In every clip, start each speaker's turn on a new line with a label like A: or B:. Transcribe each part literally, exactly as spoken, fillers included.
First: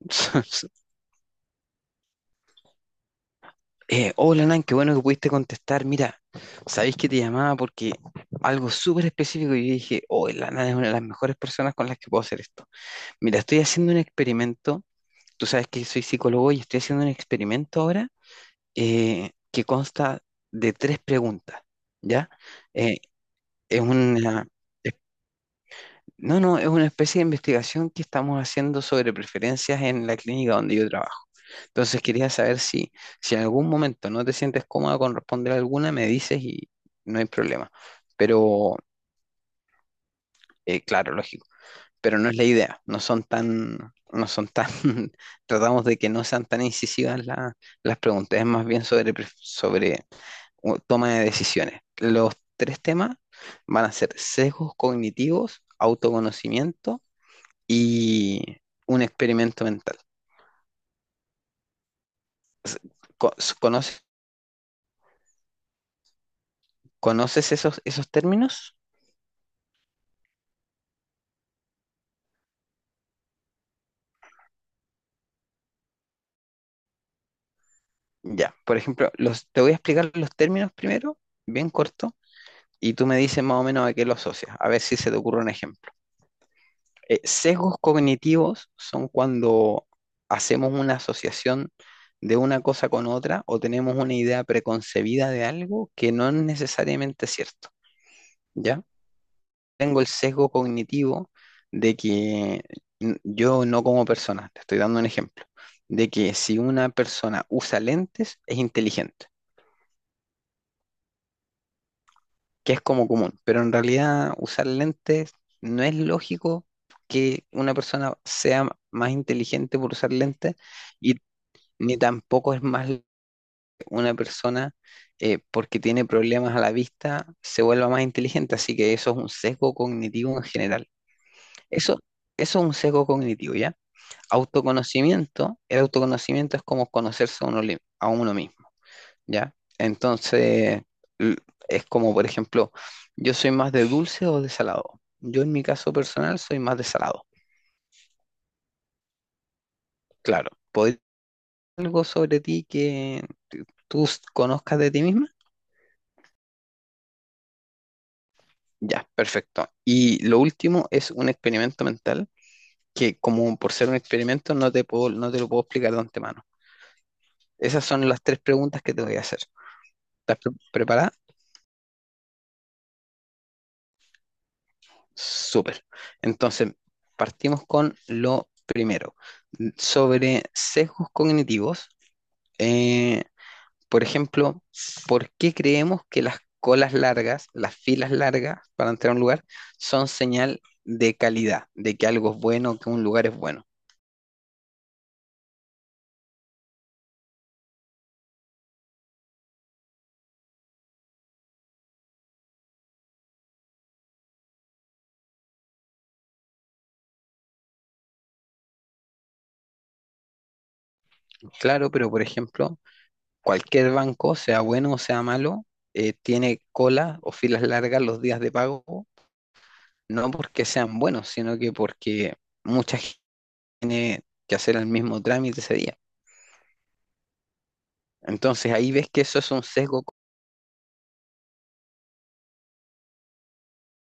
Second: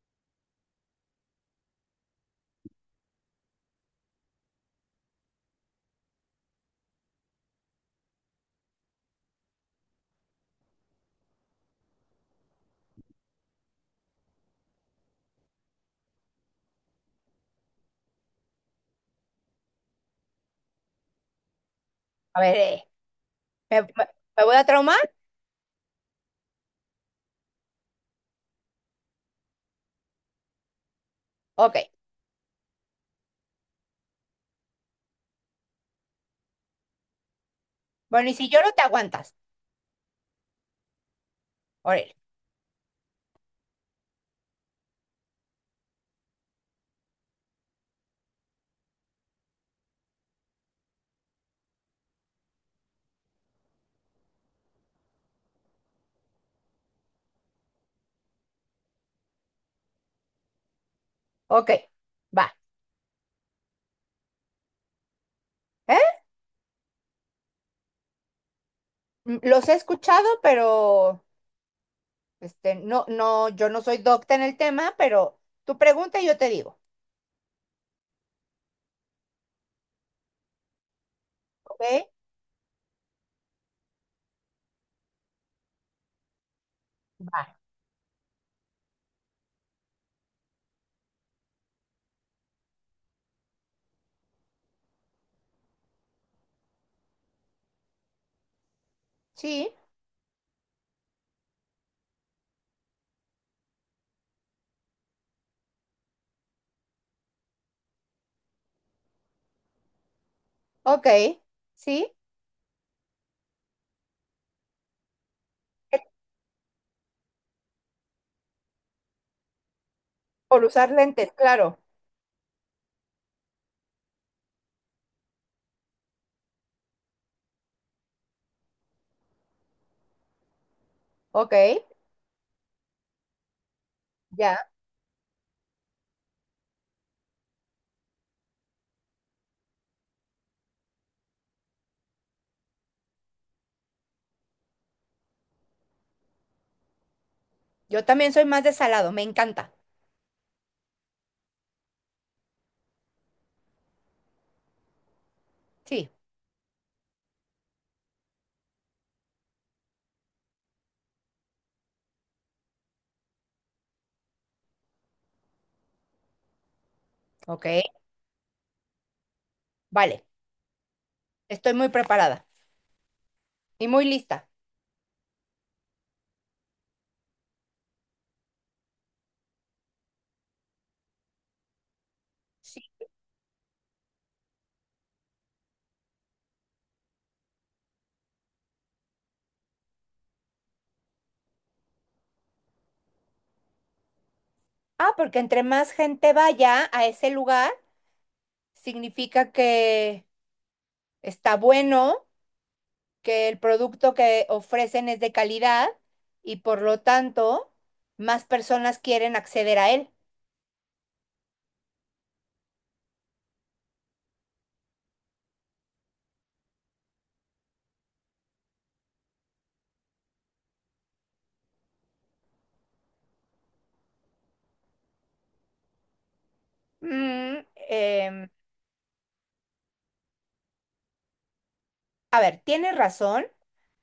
A: Eh, hola Nan, qué bueno que pudiste contestar. Mira, sabéis que te llamaba porque algo súper específico. y Yo dije, oh, la Nan es una de las mejores personas con las que puedo hacer esto. Mira, estoy haciendo un experimento. Tú sabes que soy psicólogo y estoy haciendo un experimento ahora eh, que consta de tres preguntas. ¿Ya?
B: A ver, eh,
A: Eh, es
B: ¿me, me- me
A: una,
B: voy a
A: es-
B: traumar?
A: no, no, es una especie de investigación que estamos haciendo sobre preferencias en la clínica donde yo trabajo.
B: Ok.
A: Entonces quería saber si, si en algún momento no te sientes cómoda con responder alguna, me dices y no hay problema.
B: Bueno, y si lloro,
A: Pero,
B: te aguantas.
A: eh, claro, lógico.
B: Órale.
A: Pero no es la idea. No son tan, no son tan, tratamos de que no sean tan incisivas la- las preguntas. Es más bien sobre, pref- sobre u- toma de decisiones. Los tres temas van a ser sesgos cognitivos, autoconocimiento y un experimento mental.
B: Ok, va.
A: ¿Conoces,
B: ¿Eh?
A: conoces esos, esos términos?
B: Mm, los he escuchado, pero este, no, no, yo no soy docta en el tema, pero tu pregunta y yo te digo.
A: Ya, por ejemplo, los, te voy a explicar los términos primero, bien
B: Ok,
A: corto, y tú me dices más o menos a qué lo asocias, a ver si se te ocurre un ejemplo. Eh,
B: va.
A: sesgos cognitivos son cuando hacemos una asociación de una cosa con otra o tenemos una idea preconcebida de algo que no es necesariamente cierto, ¿ya?
B: Sí,
A: Tengo el sesgo cognitivo de que n- yo no como persona, te estoy dando un ejemplo, de que si una persona usa lentes es inteligente.
B: ok, sí.
A: Que es como común, pero en realidad usar lentes no es
B: Es
A: lógico que una persona sea más inteligente por usar lentes
B: Por usar
A: y
B: lentes, claro.
A: ni tampoco es más l- una persona eh, porque tiene problemas a la vista se vuelva más inteligente, así que eso es un sesgo cognitivo en general.
B: Ok,
A: Eso, eso es un sesgo cognitivo, ¿ya?
B: ya.
A: Autoconocimiento, el autoconocimiento es como conocerse a uno, li- a uno mismo. ¿Ya? Entonces, l- es como, por ejemplo, yo soy más de dulce o de salado. Yo en mi caso personal soy más de salado.
B: Yo también soy más de salado, me encanta.
A: Claro, ¿podría decir algo sobre ti que tú s- conozcas de ti misma?
B: Sí,
A: Ya, perfecto. Y lo último es un experimento mental que como por ser un experimento no te puedo, no te lo puedo explicar de antemano.
B: ok,
A: Esas son las tres preguntas que te voy a hacer.
B: vale.
A: ¿Estás pre- preparada?
B: Estoy muy preparada y muy lista.
A: Súper. Entonces, partimos con lo primero. Sobre sesgos cognitivos,
B: Sí.
A: eh, por ejemplo, ¿por qué creemos que las colas largas, las filas largas para entrar a un lugar, son señal de calidad, de que algo es bueno, que un lugar es bueno?
B: Ah, porque entre más gente vaya a ese lugar, significa que está bueno, que el producto que ofrecen es de calidad y por lo tanto más personas quieren acceder a él.
A: Claro, pero por ejemplo, cualquier banco, sea bueno o sea malo, eh, tiene cola o filas largas los días de pago, no porque sean buenos, sino que porque mucha tiene que hacer el mismo trámite ese día.
B: Mm, em,
A: Entonces ahí ves que eso es un sesgo
B: a ver, tienes razón,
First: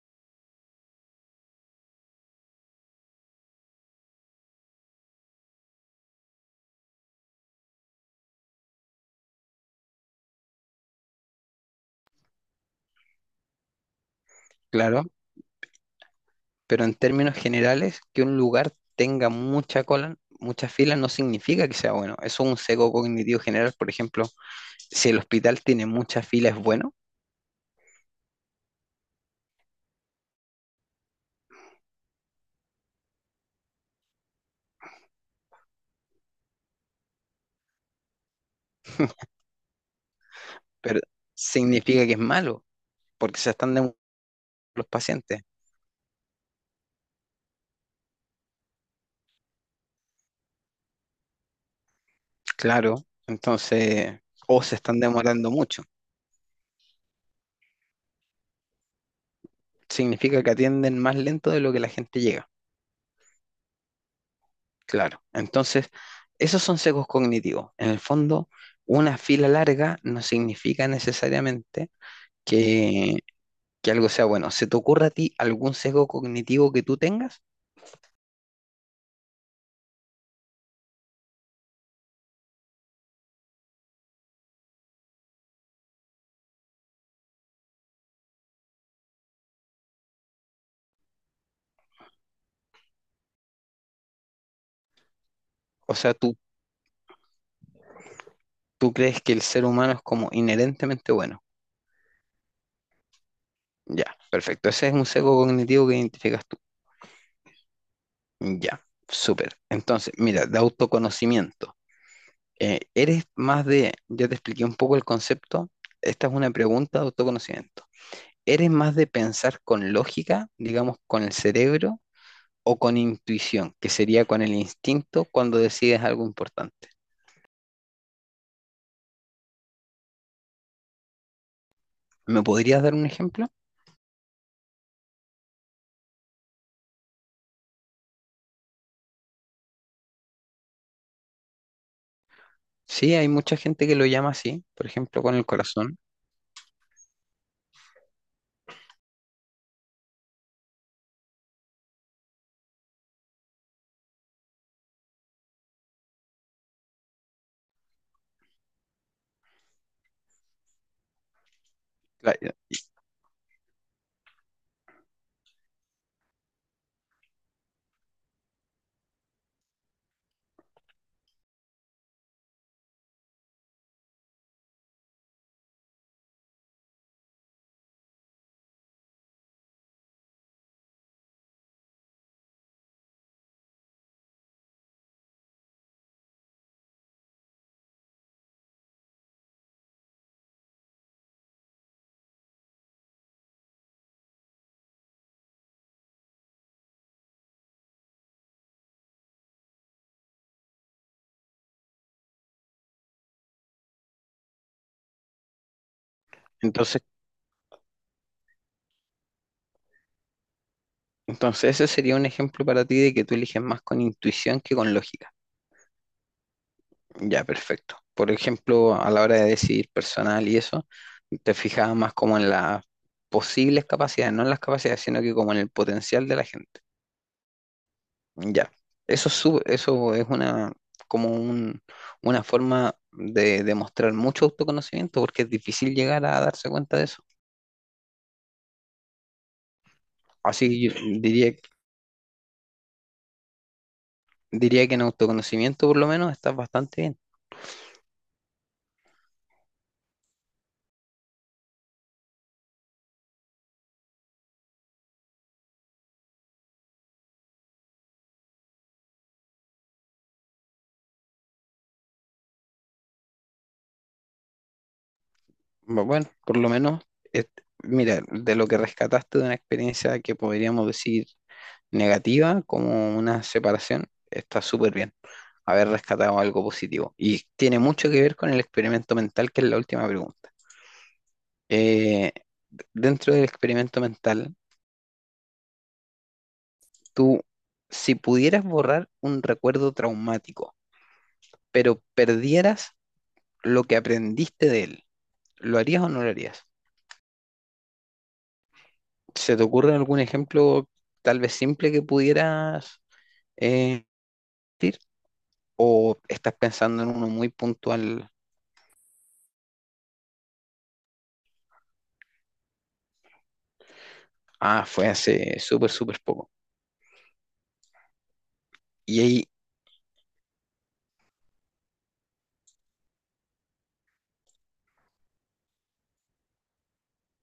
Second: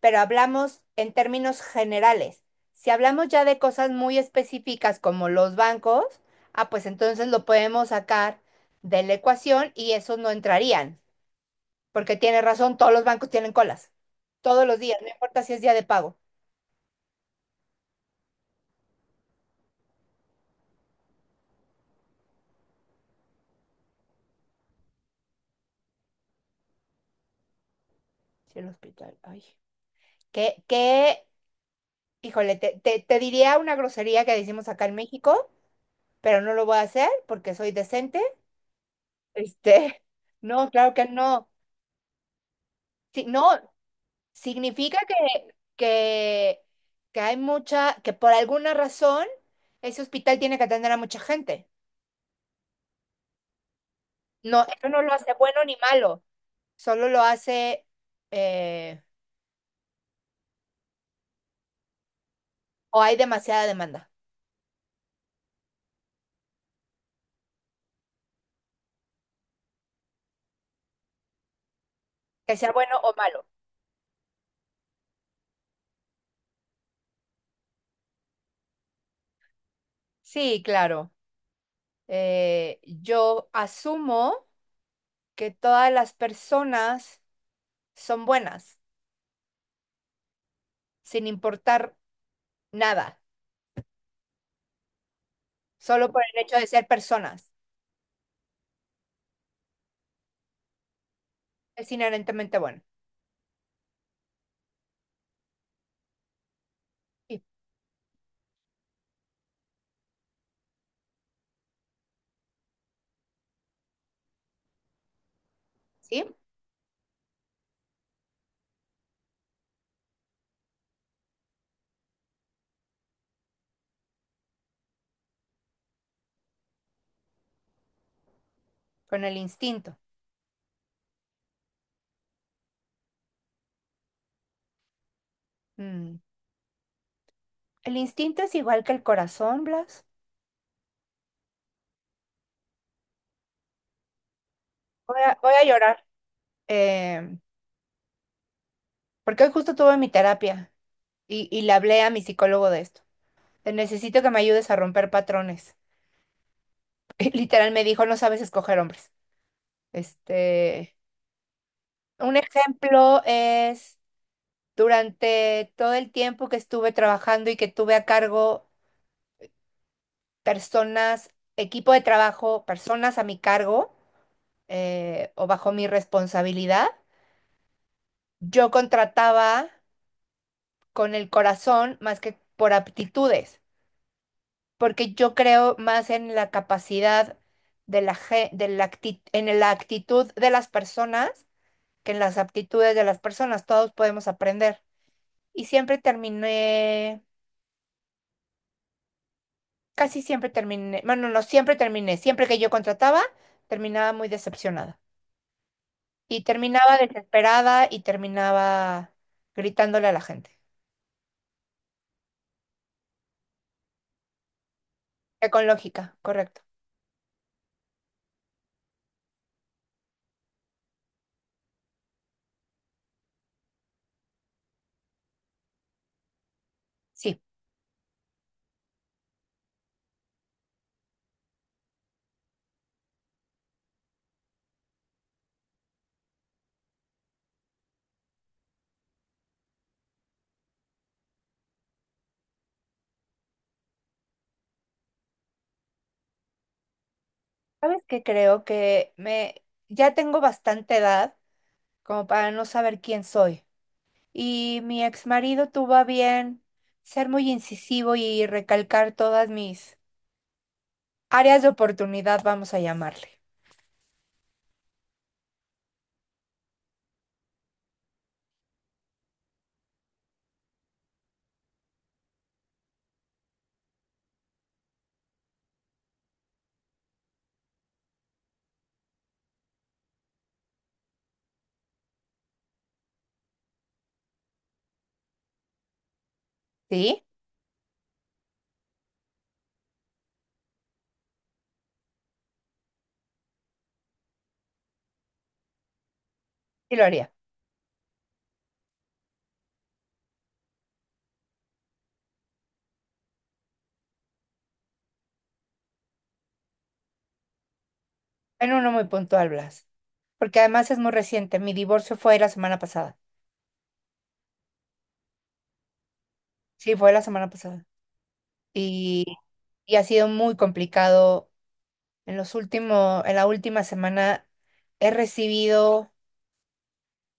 B: pero hablamos en términos generales. Si hablamos ya de cosas muy específicas como los bancos, ah, pues entonces lo podemos sacar de la ecuación y esos no entrarían, porque tienes razón, todos los bancos tienen colas, todos los días,
A: claro,
B: no importa si es día de pago.
A: pero en términos generales, que un lugar tenga mucha cola, muchas filas no significa que sea bueno. Eso es un sesgo cognitivo general. Por ejemplo, si el hospital tiene muchas filas es bueno,
B: Sí, el hospital. Ay. Qué qué híjole, te, te, te diría una grosería que decimos acá en México, pero no lo voy a hacer porque soy decente. Este, no, claro
A: pero
B: que no.
A: significa que es malo,
B: Sí,
A: porque se
B: no,
A: están demorando los
B: significa que,
A: pacientes.
B: que, que hay mucha, que por alguna razón ese hospital tiene que atender a mucha gente.
A: Claro, entonces,
B: No,
A: o se
B: eso
A: están
B: no lo hace
A: demorando
B: bueno ni
A: mucho.
B: malo, solo lo hace eh,
A: Significa que atienden más lento de lo que la gente llega.
B: o hay demasiada demanda,
A: Claro, entonces esos son sesgos cognitivos. En el fondo, una fila larga no significa necesariamente
B: que sea bueno o
A: que,
B: malo.
A: que algo sea bueno. ¿Se te ocurre a ti algún sesgo cognitivo que tú tengas?
B: Sí, claro. eh, yo asumo que todas las personas son buenas, sin importar nada,
A: O
B: solo
A: sea,
B: por
A: tú,
B: el hecho de ser personas.
A: tú crees que el ser humano es como inherentemente bueno.
B: Es inherentemente bueno.
A: Ya, perfecto. Ese es un sesgo cognitivo que identificas tú.
B: ¿Sí?
A: Ya, súper. Entonces, mira, de autoconocimiento. Eh, ¿eres más de, ya te expliqué un poco el concepto,
B: ¿Sí?
A: esta es una pregunta de autoconocimiento. ¿Eres más de pensar con lógica, digamos, con el cerebro, o con intuición, que sería con el instinto cuando decides algo importante?
B: Con el instinto.
A: ¿Me podrías dar un ejemplo?
B: Mm. El instinto es igual que el corazón, Blas.
A: Sí, hay mucha gente que lo llama así, por ejemplo,
B: Voy
A: con
B: a,
A: el
B: voy a
A: corazón.
B: llorar, eh, porque hoy justo tuve mi terapia y, y le hablé a mi psicólogo de esto. Te necesito que me ayudes a romper patrones. Literal me dijo, no sabes escoger hombres. Este,
A: La-
B: Un ejemplo es durante todo el tiempo que estuve trabajando y que tuve a cargo personas, equipo de trabajo, personas a mi cargo, eh, o bajo mi responsabilidad, yo contrataba con el corazón más que por aptitudes, porque yo creo más en la capacidad de la, ge- de la acti- en la actitud de las personas que en las aptitudes de las personas. Todos podemos aprender. Y siempre terminé Casi siempre terminé, bueno, no siempre terminé, siempre que yo contrataba, terminaba muy decepcionada. Y
A: Entonces,
B: terminaba desesperada y terminaba gritándole a la gente.
A: entonces ese sería un ejemplo para ti de que tú eliges más con intuición que con lógica.
B: Eh, Con lógica, correcto.
A: Ya, perfecto. Por ejemplo, a la hora de decidir personal y eso, te fijabas más como en las posibles capacidades, no en las capacidades, sino que como en el potencial de la gente.
B: Sí.
A: Ya, eso es, su- eso es una, como un- una forma de demostrar mucho autoconocimiento porque es difícil llegar a darse cuenta de eso. Así que yo diría, diría que en autoconocimiento por lo menos estás bastante bien.
B: ¿Sabes qué? Creo que me ya tengo bastante edad como para no saber quién soy. Y mi ex marido tuvo a bien ser muy incisivo y recalcar todas mis áreas de oportunidad, vamos a llamarle.
A: Bu- Bueno, por lo menos, et- mira, de lo que rescataste de una experiencia que podríamos decir negativa, como una separación, está súper bien haber rescatado algo positivo. Y tiene mucho que ver con el experimento mental, que es la última pregunta. Eh, dentro del experimento mental,
B: ¿Sí?
A: tú, si pudieras borrar un recuerdo traumático, pero perdieras lo que aprendiste de él, ¿lo harías o no lo harías?
B: Sí lo haría.
A: ¿Se te ocurre algún ejemplo tal vez simple que pudieras eh, decir? ¿O estás pensando en uno muy puntual?
B: En uno muy puntual, Blas. Porque además es muy reciente. Mi divorcio fue la semana pasada.
A: Ah, fue hace súper, súper poco.
B: Sí, fue la semana pasada.
A: Y
B: Y,
A: ahí,
B: y ha sido muy complicado. En los últimos, en la última semana he recibido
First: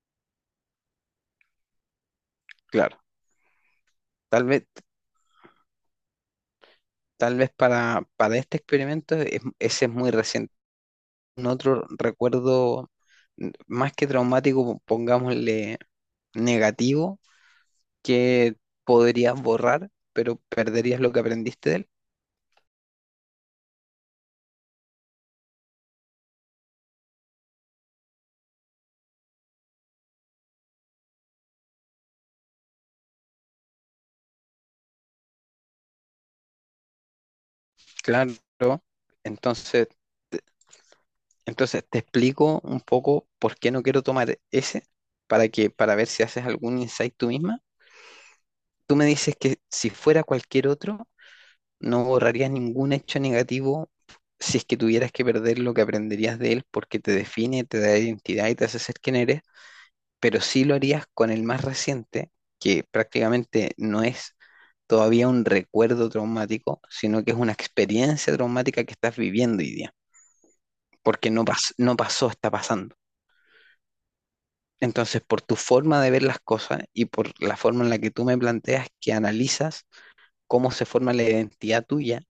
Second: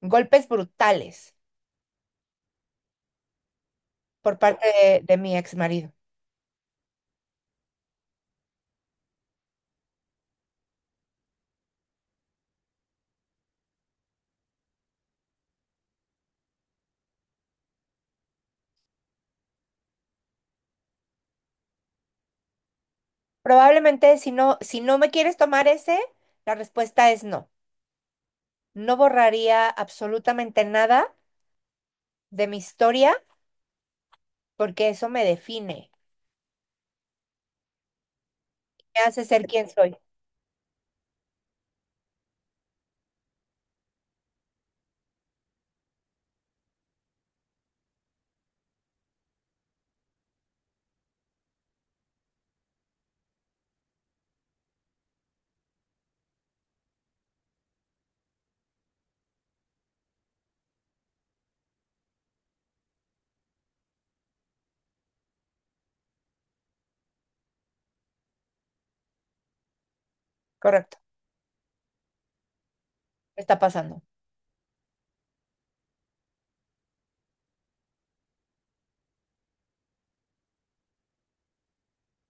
B: golpes brutales
A: claro,
B: por
A: tal vez,
B: parte de, de mi ex marido.
A: tal vez para, para este experimento es- ese es muy reciente otro recuerdo mm, más que traumático, pongámosle negativo, que podrías borrar, pero perderías lo que aprendiste de él?
B: Probablemente si no, si no me quieres tomar ese, la respuesta es no. No borraría absolutamente nada de mi historia porque eso me define.
A: Claro.
B: Me hace ser quien
A: Entonces,
B: soy.
A: entonces te explico un poco por qué no quiero tomar ese para que para ver si haces algún insight tú misma. Tú me dices que si fuera cualquier otro no borrarías ningún hecho negativo si es que tuvieras que perder lo que aprenderías de él porque te define, te da identidad y te hace ser quien eres, pero sí lo harías con el más reciente, que prácticamente no es todavía un recuerdo traumático, sino que es una experiencia traumática que estás viviendo hoy día,
B: Correcto.
A: porque no pas- no pasó, está pasando.
B: Me está pasando.
A: Entonces, por tu forma de ver las cosas y por la forma en la que tú me planteas que analizas cómo se forma la identidad tuya,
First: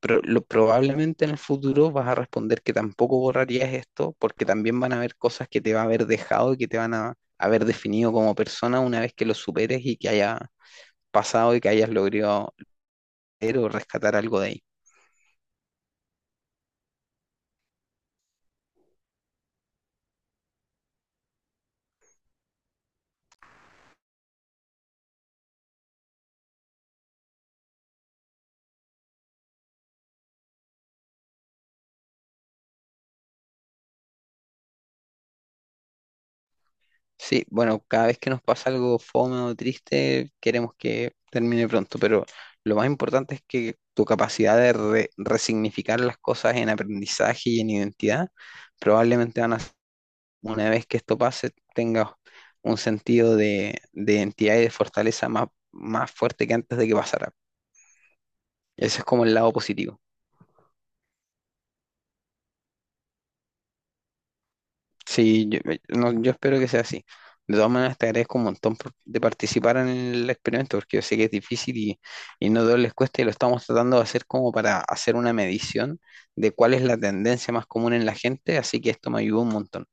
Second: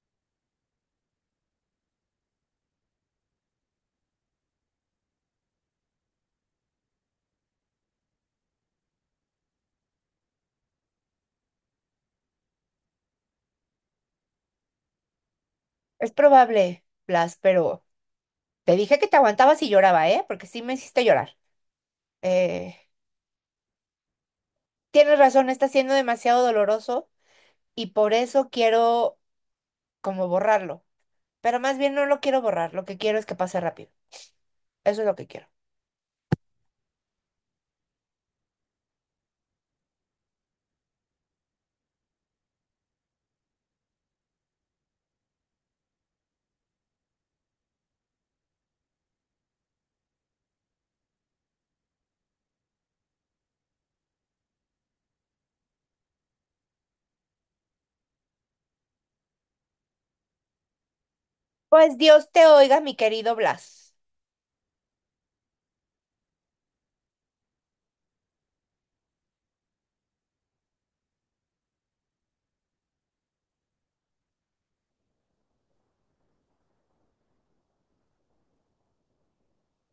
A: pero lo, probablemente en el futuro vas a responder que tampoco borrarías esto, porque también van a haber cosas que te va a haber dejado y que te van a haber definido como persona una vez que lo superes y que haya pasado y que hayas logrado leer o rescatar algo de ahí.
B: Es probable, Blas, pero te dije que te aguantabas y lloraba, ¿eh? Porque sí me hiciste llorar. Eh, tienes razón, está siendo demasiado doloroso y por eso quiero como borrarlo. Pero más bien no lo quiero borrar, lo que quiero es que pase rápido. Eso es lo que quiero.
A: Sí, bueno, cada vez que nos pasa algo fome o triste, queremos que termine pronto, pero lo más importante es que tu capacidad de re- resignificar las cosas en aprendizaje y en identidad probablemente van a una vez que esto pase, tengas un sentido de, de identidad y de fortaleza más, más fuerte que antes de que pasara. Ese es como el lado positivo.
B: Pues Dios te oiga, mi querido Blas.
A: Sí, yo, eh, no, yo espero que sea así. De todas maneras, te agradezco un montón por- de participar en el experimento, porque yo sé que es difícil y, y no a todos les cuesta, y lo estamos tratando de hacer como para hacer una medición de cuál es la tendencia más común en la gente, así que esto me ayudó un montón.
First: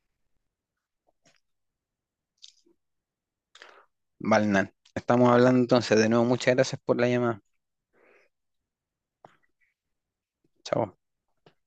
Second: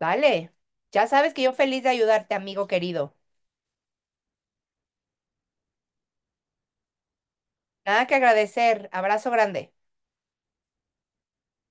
B: Dale. Ya sabes que yo feliz de ayudarte, amigo querido.
A: Valnan. Estamos hablando entonces, de nuevo, muchas gracias por la llamada.
B: Nada que agradecer. Abrazo grande.
A: Chao.